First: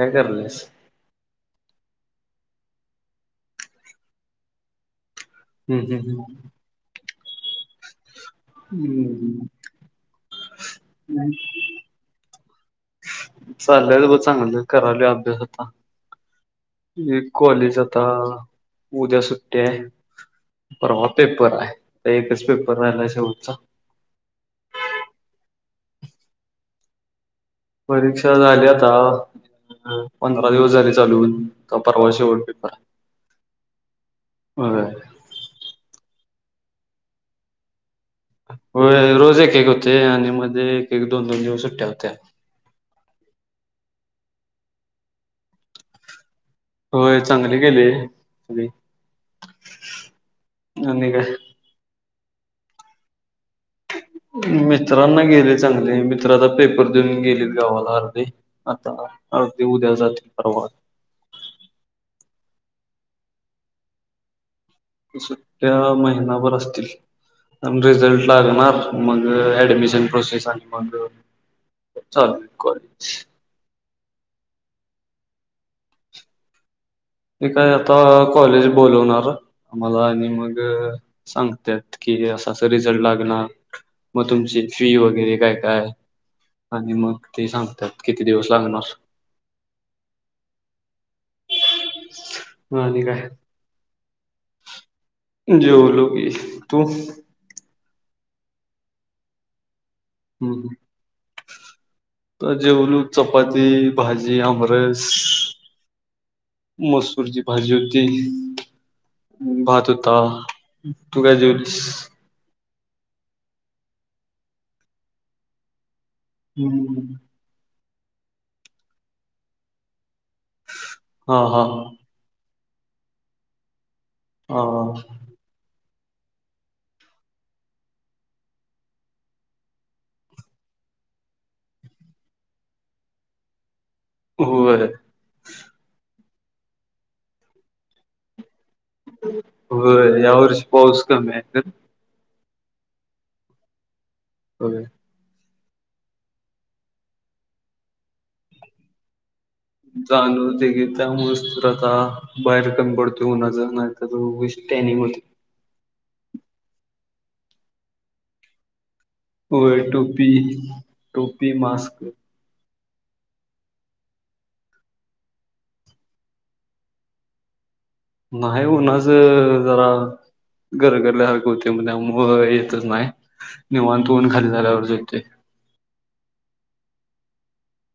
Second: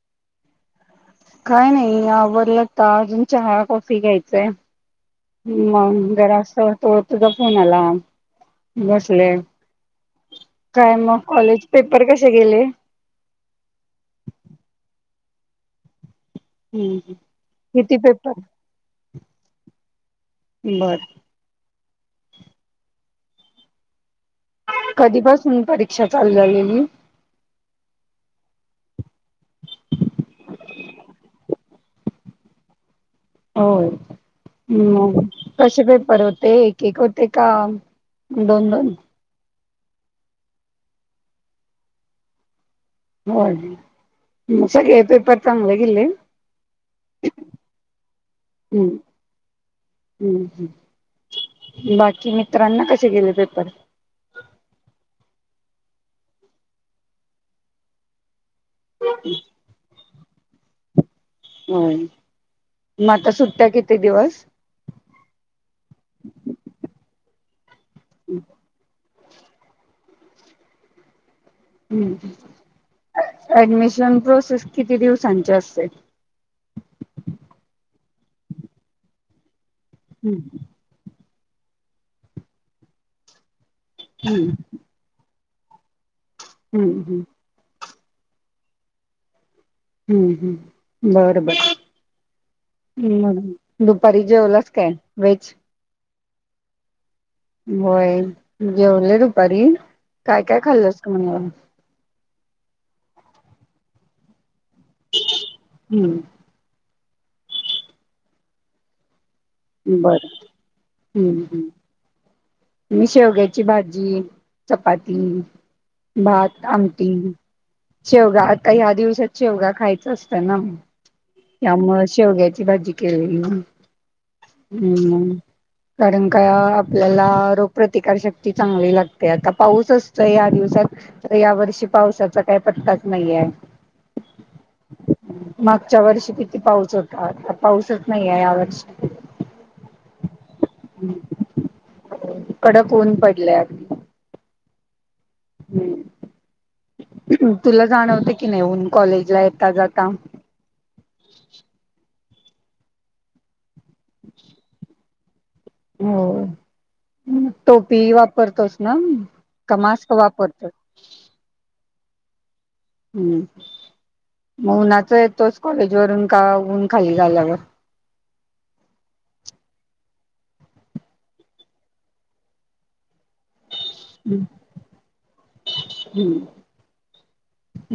काय कराल्यास काय नाही आवलाता अजून चहा कॉफी घ्यायचय हम्म मग हम्म जरासं तुझा फोन आला बसले हम्म काय मग कॉलेज पेपर कसे गेले चाल्यात बघ चांगल करालोय अभ्यास आता हम्म कॉलेज किती आता पेपर उद्या सुट्टी आहे बर परवा पेपर आहे एकच पेपर राहिलाय शेवट चा कधीपासून परीक्षा चालू झालेली परीक्षा झाली आता पंधरा दिवस झाली चालू परवा शेवट पेपर आहे हो होय. म कसे पेपर होत ते एकेक होते का? दोन दोन होय. रोज एकेक होत ते आणि मध्ये एक एक, दोन दोन दिवस सुट्टया होत्या. [unintelligible] म सगळे पेपर चांगले गेले. होय चांगले गेले सगळे हम्म आणि काय? की मित्रांना कसे गेले पेपर? मित्रांना गेले चांगले. मित्राचा पेपर देऊन गेलेत गावाला अर्धे. आता अगदी उद्या जाते. परवा. होय. म आता सुट्टया किती दिवस? सुट्ट्या महिनाभर असतील. अन रिझल्ट लागणार. मग ऍडमिशन प्रोसेस आली मग हम्म सावकाश [unintelligible] प्रोसेस किती दिवसांची असते? ते काय आता कॉलेज बोलवणार. आम्हाला आणि हम्म मग सांगत्यात की असं अस रिझल्ट लागणार. म हम्म तुमची फी वगैरे काय? काय आणि मग हम्म. ते सांगत्यात. किती दिवस लागणार. हम्म हम्म बरं बर. आणि काय मग दुपारी जेवलास काय वेज? जेवलो की तू? होय. जेवले दुपारी. काय काय खाल्लंस तू [unintelligible] अ जेवलो चपाती, भाजी आम [unintelligible] हम्म मस् [unintelligible] भाजी होती. भात होता. बरं तू काय हम्म हम्म जेवलीस? मी शेवग्याची भाजी, चपाती. भात, हम्म. आमटी. शेवगा आता ह्या दिवसात शेवगा खायचा [unintelligible] [unintelligible] हा हा त्यामुळं शेवग्या भाजी केली येऊन हा हा कारण का आपल्याला रोगप्रतिकार शक्ती चांगली लागते आता पाऊस असतोय या दिवसात तर या वर्षी पावसाचा काय पत्ताच नाही आहे. होय मागच्या वर्षी किती. पाऊस होता पाऊसच नाही आहे या वर्षी हो या वर्षी पाऊस कमी आहे तर कडक ऊन पडले आमच्या होय तुला जाणवते की नाही ऊन कॉलेजला जाता जाणवतंय की त्या मुळेच तर आता बाहेर कमी पडतो उन्हाच उगाच टॅनिंग होते हो टोपी वापरतोस. ना का होय मास्क टोपी वापरतोस टोपी मास्क. हम्म मग उन्हाच येतोच कॉलेज वरून का ऊन खाली झाल्यावर नाही उन्हाच जरा ग रगरल्यासारखे होते म्हणल्यावर येतच नाही निवांत ऊन खाली झाल्यावरच येतोय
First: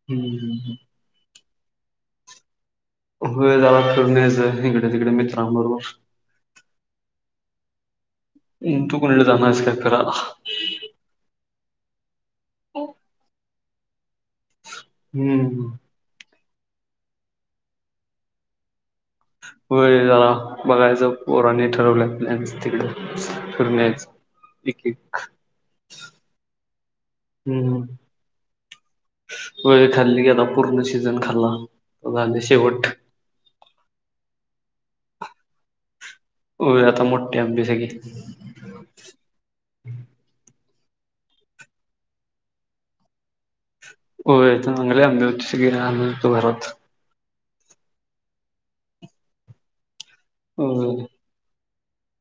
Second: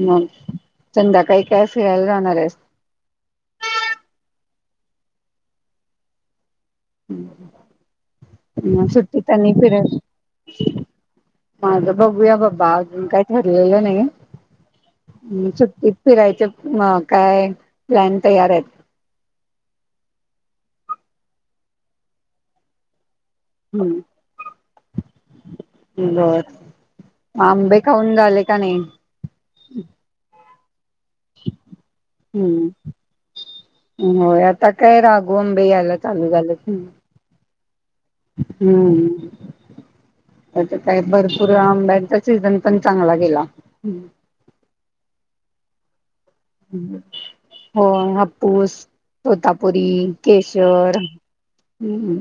ह चंदा काई कायसयल [unintelligible] वेळ झाला फिरून यायचं इकडे तिकडे मित्रांबरोबर हम्म हम् तू कोलं जाना का फरा माझं बघूया बाबा अजून काय ठरलेलं नाही हम् हम्म सुट्ट फिरायचे म काय प्लॅन तयार आहेत होय जला बघायचं पोराने ठरवलं प्लनस तिकडे फिरून हम् यायच बर आंबे खाऊन झाले का नाही [inaudible] सीजन खाल्ला ग हम्म शेवट होय आता काय राघू आंबे आल होय आता मोठे आंबे हे घे हम्म काय भरपूर आंब्यांचा सीझन पण चांगला गेला हो य अंगला आम् हो त ग आम हम् हो हप्पूस तोतापुरी होय किशोर हम्म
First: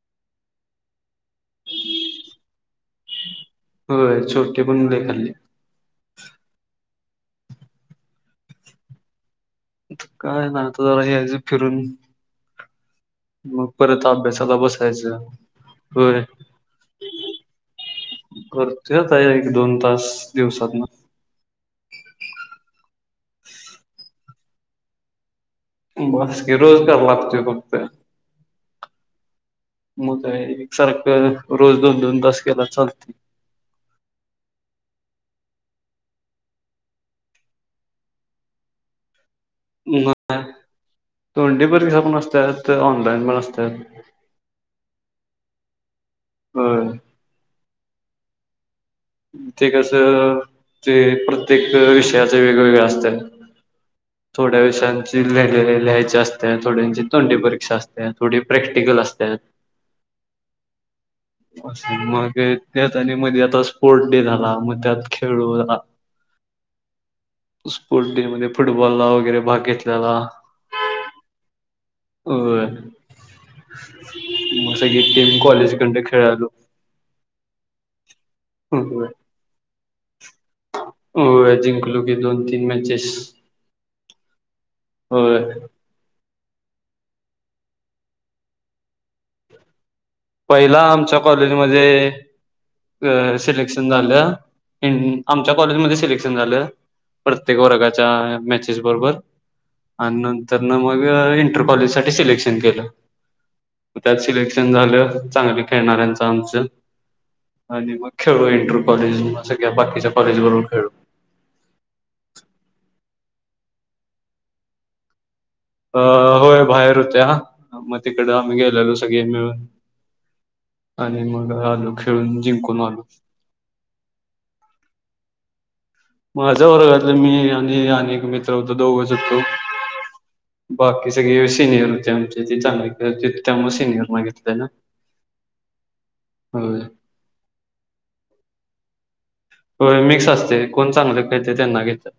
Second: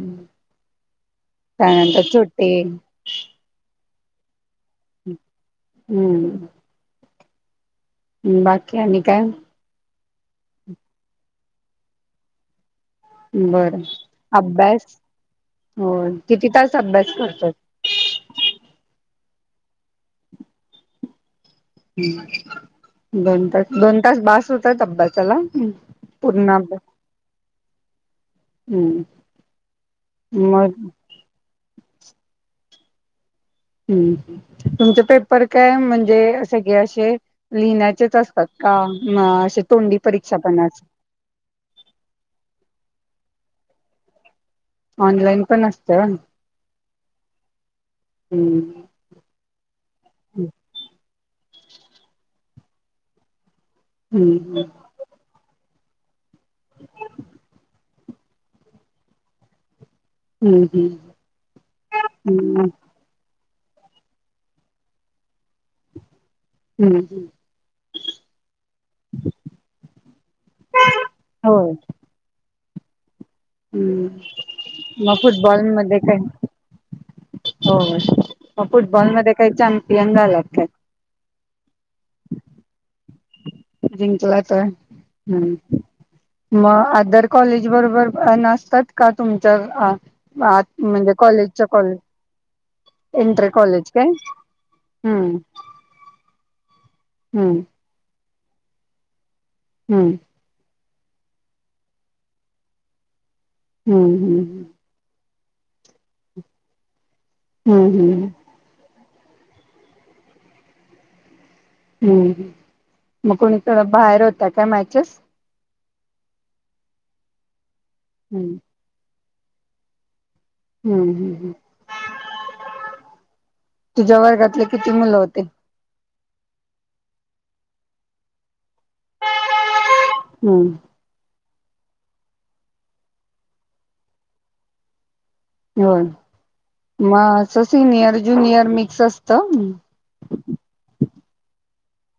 त्यानंतर सुुट्टी होय चो टिकून देखाल्ली ् बाकी आणि काय काय नाही आता जरा हे करून बरं अभ्यास बसायचं हो होय किती तास अभ्यास करतात करतोय एक दोन तास दिवसात ना... हम् दोन तास दोन तास बास होतय अभ्यासाला... बस पूर्ण कि अभ्यास रोजगार लागतोय फक्त.. हम्म... मग मग एकसारख रोज दोन दोन तास केला चालतोय तुमच पेपर काय म्हणजे सगळे असे लिहिण्याचेच असतात का? तोंडी परीक्षा पण अस तोंडी परीक्षा पण असत ऑनलाईन पण असत. तर ऑनलाईन पण असतं. हम... हम्म... ते कसं ते प्रत्येक विषया... वेगवेगळे असत. थोड्या हम्म विषांची वेगळे... लिहायचे असते थोड्यांची तोंडी परीक्षा असते थोडी प्रॅक्टिकल असते. हम्म असं मग हम्म हम्म त्याच मध्ये आ दस.. स्पोर्ट डे झाला मग त्यात खेळू... हम्म स्पोर्ट डे मध्ये फुटबॉल ला वगैरे भाग घेतलेला.. होय हो... हम्म मग टीम फुटबॉल मध्ये कॉलेजकडनं काय? खेळायलो हो.. म फुटबॉलमध्ये काही छान... यंगाल लागत... हो जिंकलू की दोन तीन मॅचेस... जिंकलाताय होय... होय. मग आदर कॉलेज बरोबर नसतात का तुमच्या... आत पहिला म्हणजे आमच्या कॉलेजच्या कॉलेज कॉलेजमध्ये इंटर सिलेक्शन कॉलेज काय झालं हम्म आमच्या कॉलेजमध्ये सिलेक्शन झालं प्रत्येक हम्म वर्गाच्या... मॅचेस बरोबर... हम्म आणि नंतर न म.... इंटर कॉलेज साठी सिलेक्शन केलं... हम्म त्यात हम्म सिलेक्शन झालं... चांगली खेळणाऱ्यांचं आमचं... हम्म आणि मग हम्म खेळू इंटर कॉलेज... सगळ्या बाकीच्या कॉलेज बरोबर खेळलो. हम्म मग कोणी तर बाहेर होत काय? मॅचेस अ होय बाहेर होत्या. म तिकड हम्म आम्ही गेलेलो सग गेे मिळून हम्म आणि हम्म मग आलो खेळून जिंकून आलो. तुझ्या वर्गातले किती मुलं होते? माझ वर्गातले मी आणि अनेक मित्र ह दोघच हुतो हम्म बाकी सगळे सीनियर. जे आमच्या इथली चांगली खेळायचीत, त्यामुळं सिनियर मागितलंय ना. होय होय म अस सीनियर ज्युनियर मिक्स अस होय मिक्स असतय कोण चांगल खेळतय त्यांना घेत [inaudible]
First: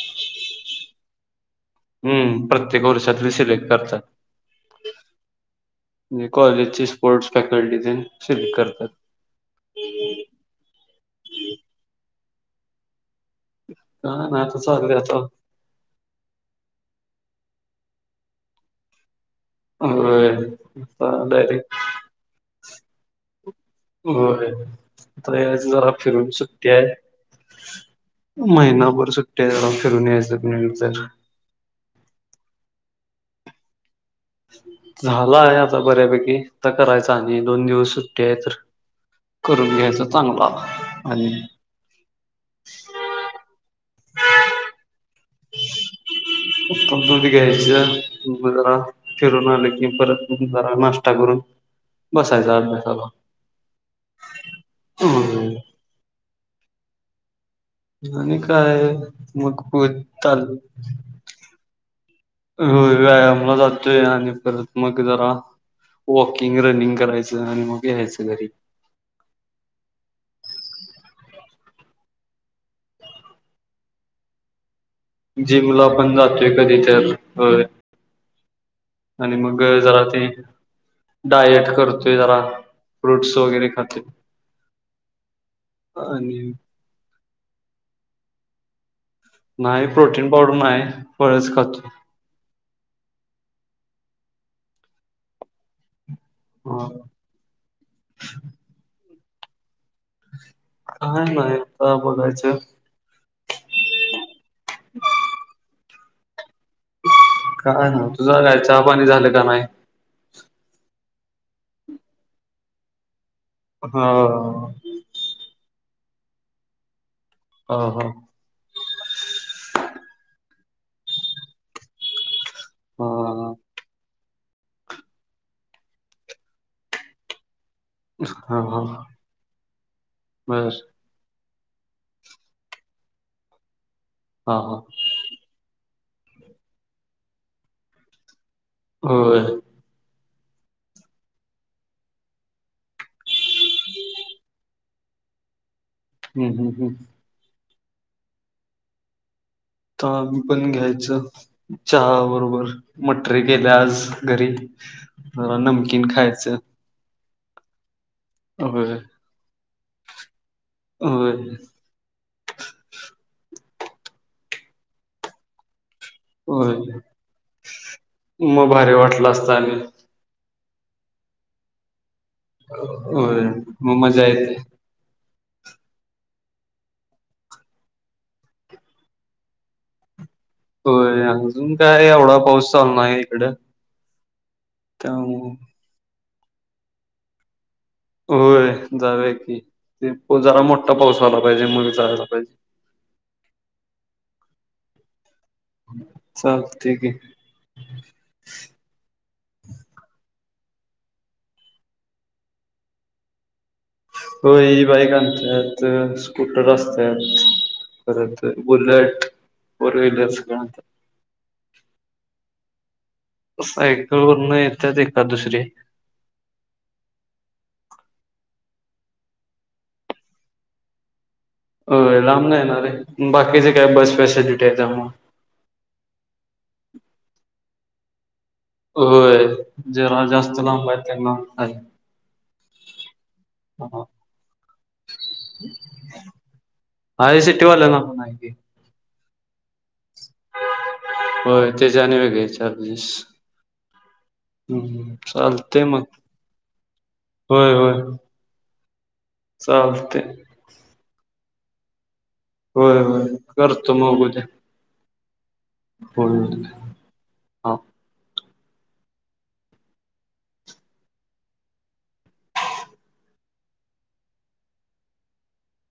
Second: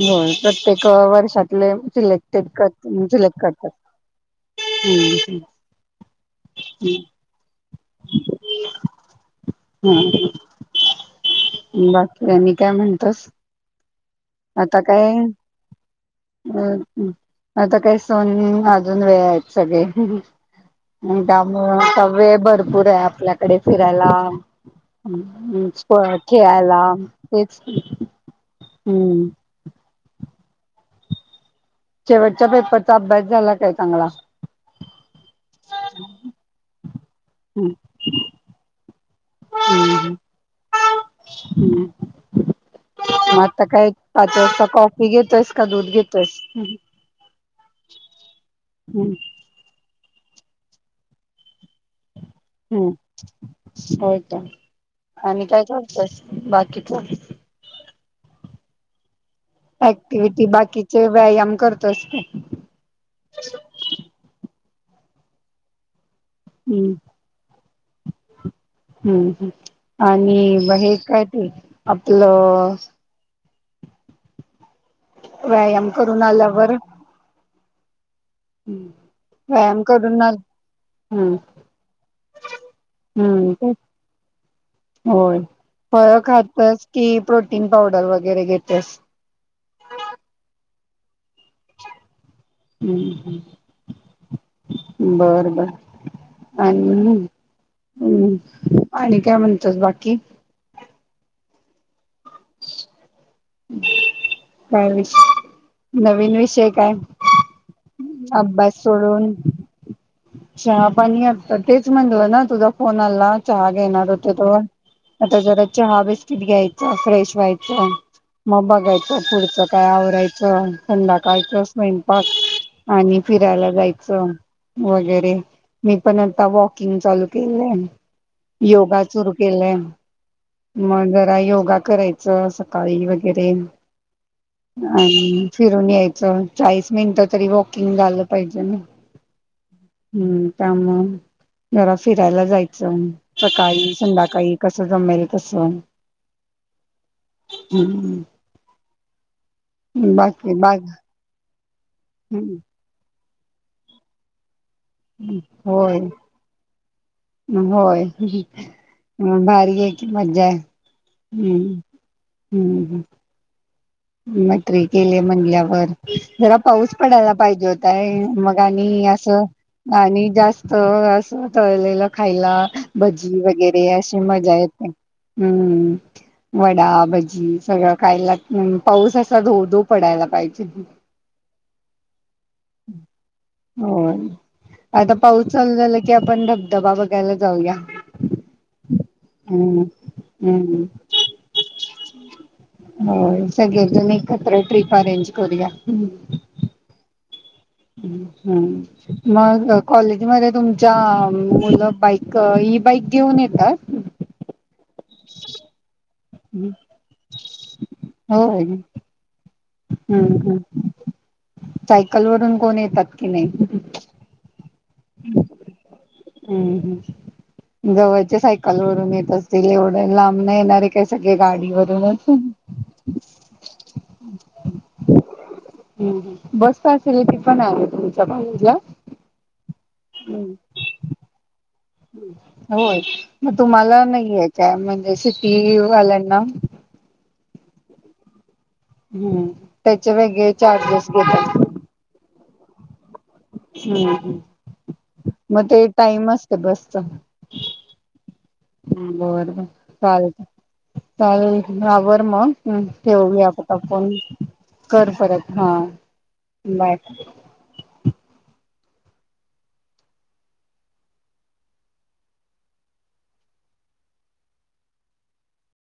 होय प्रत्येक वर्षातले हम्म सिलेक्टेड कर प्रत्येक वर्षातली सिलेक्ट करतात, हम्म म्हजे कॉलेजची स्पोर्ट्स फॅकल्टी तेन सिलेक्ट करतात. हम्म काय आणि काय म्हणतोस? [inaudible] आता काय अ आता काही सोन अजून वेळ हाय सगळे होय आता डायरेक्ट त्यामुंळ सगळे भरपूर आहे आपल्याकडे, फिरायला होय आता हम्म यायचं जरा स्प फिरून सुट्टी खेळायला हेच की अवघड सुट्टी हाय जरा फिरून यायचं [unintelligible] शेवटच्या पेपरचा अभ्यास झाला काय चांगला झालाय आता बऱ्यापैकी करायच आणि दोन हम्म दिवस सुट्टी आहे तर करून घ्यायचा हम्म चांगला आणि म आता काय पाच वाजता घेतोयस का दूध घेतोयस कंपनीत घ्यायच म जरा हम्म फिरून आलं कि परत म जरा नाश्ता करून बसायचा अभ्यासाला हम्म होय की आणि होय काय करतोय? बाकी काय? आणि काय? मग ऍक्टिव्हटी बाकीचे व्यायाम करत असते. होय व्यायामला जातोय आणि [unintelligible] मग जरा वॉकिंग, हम्म रनिंग करायचं आणि मग यायचं घरी हम्म आणि हे काय ते आपलं [inaudible] जी मुला व्यायाम पण करून जातोय आल्यावर कधी तर होय [unintelligible] आणि मग व्यायाम जरा करून ते आल हम्म डायट करतोय, जरा फ्रूट्स हम्म वगैरे ते खाते होय फळ आणि खातस की प्रोटीन पावडर वगैरे घेतेस, नाही प्रोटीन पावडर नाही. फळच खातोय हम्म हम् बर बर आणि हम्म आणि काय म्हणतोस बाकी, ह म ह काय नवीन विषय काय? काय ना तुझंय चहापाणी झालं का नाही. अच्छा पण तेच म्हणत ना तुझा फोन आला. चहा घेणार हा होते तेव्हा चहा बिस्किट घ्यायचा, फ्रेश हा य हा मग बघायच पुढच काय आव [unintelligible] संध्याकाळच स्वयंपाक आणि हा फिरायला जायचं वगैरे मी पण आता वॉकिंग चालू केलं. हा हा योगा सुरू केलंय, बर मग जरा योग योगा करायच सकाळी वगैरे हा हा आणि फिरून येई चाळीस मिनिटं तरी वॉकिंग झालं. पाहिजे ना होय हम्म त्यामुळ जरा फिरायला जायचं सकाळी संध्याकाळी कसं जमेल तस हम्म हम्म हम्म हम्म आता आम्ही बाकी पण बा घ्यायचं. चहा बरोबर म टरी केल्या आज घरी जरा नमकीन खायचं. [unintelligible] म होय हम भारी आहे की मज्जा आहे होय हम्, हम्, ह. मटरी केल्या म्हणल्यावर. जरा होय पाऊस पडायला पाहिजे होता हे मग भारी आणि वाटलं असं असतं आणि जास्त. हो अस तळलेला खायला भजी वगैरे अशी मजा येते. हम्म, वडा भजी सगळं खयला लागतंय. पाऊस असा धो-धो पडायला पाहिजे. होय अजून काय एवढा पाऊस चालू नाय इकड हो [inaudible] आता पाऊस त्यामुळं. चालू झाला की आपण धबधबा बघायला जाऊया. होय जाऊया की हम्म ते जरा हम्म मोठा पाऊस आला पाहिजे मग जायला पाहिजे. एकदम एकत्र ट्रिप अरेंज करूया. [inaudible] चालतंय की. हम्, हम्म. मग कॉलेजमध्ये तुमच्या मुलं बाईक, ई-बाईक घेऊन येतात. होय. बाईक आणत्यात. स्कूटर असत्यात, परत होय बुलट. हम्म, ह् सायकल वरून कोण ये त. सायकल वरून येत्यात एकाद दुसरी. हम्म हम्म [inaudible] जवळचे सायकल वरून येत असतील एवढं लांब नाही येणारे काय सो अ लांब न येणारे बाकीचे काय बस स्पेशली कुठ येता म? स्वस्थ असेल तर मी पण आहे तुमच्यात ह. होय. जेरा जास्त लांब आहे त्यांना आहे. होय मग तुम्हाला हा नाही आहे काय? म्हणजे सिटीवाल्यांना [inaudible] टीवाल्यांना पण हाय की. हम्म. त्याचे वेगळे चार्जेस घेत होय असतील. त्याचे आणि वेगळे चार्जेस. हम् हम्म मग चालतंय ते टाईम असते बसचा. होय होय ह् बर बर चाले चालतंय. चालेल. ड्रायव्हर. मग होय होय ठेवमी अता करतो फोन मग उद्या कर परत हा फोन. बाय. हा.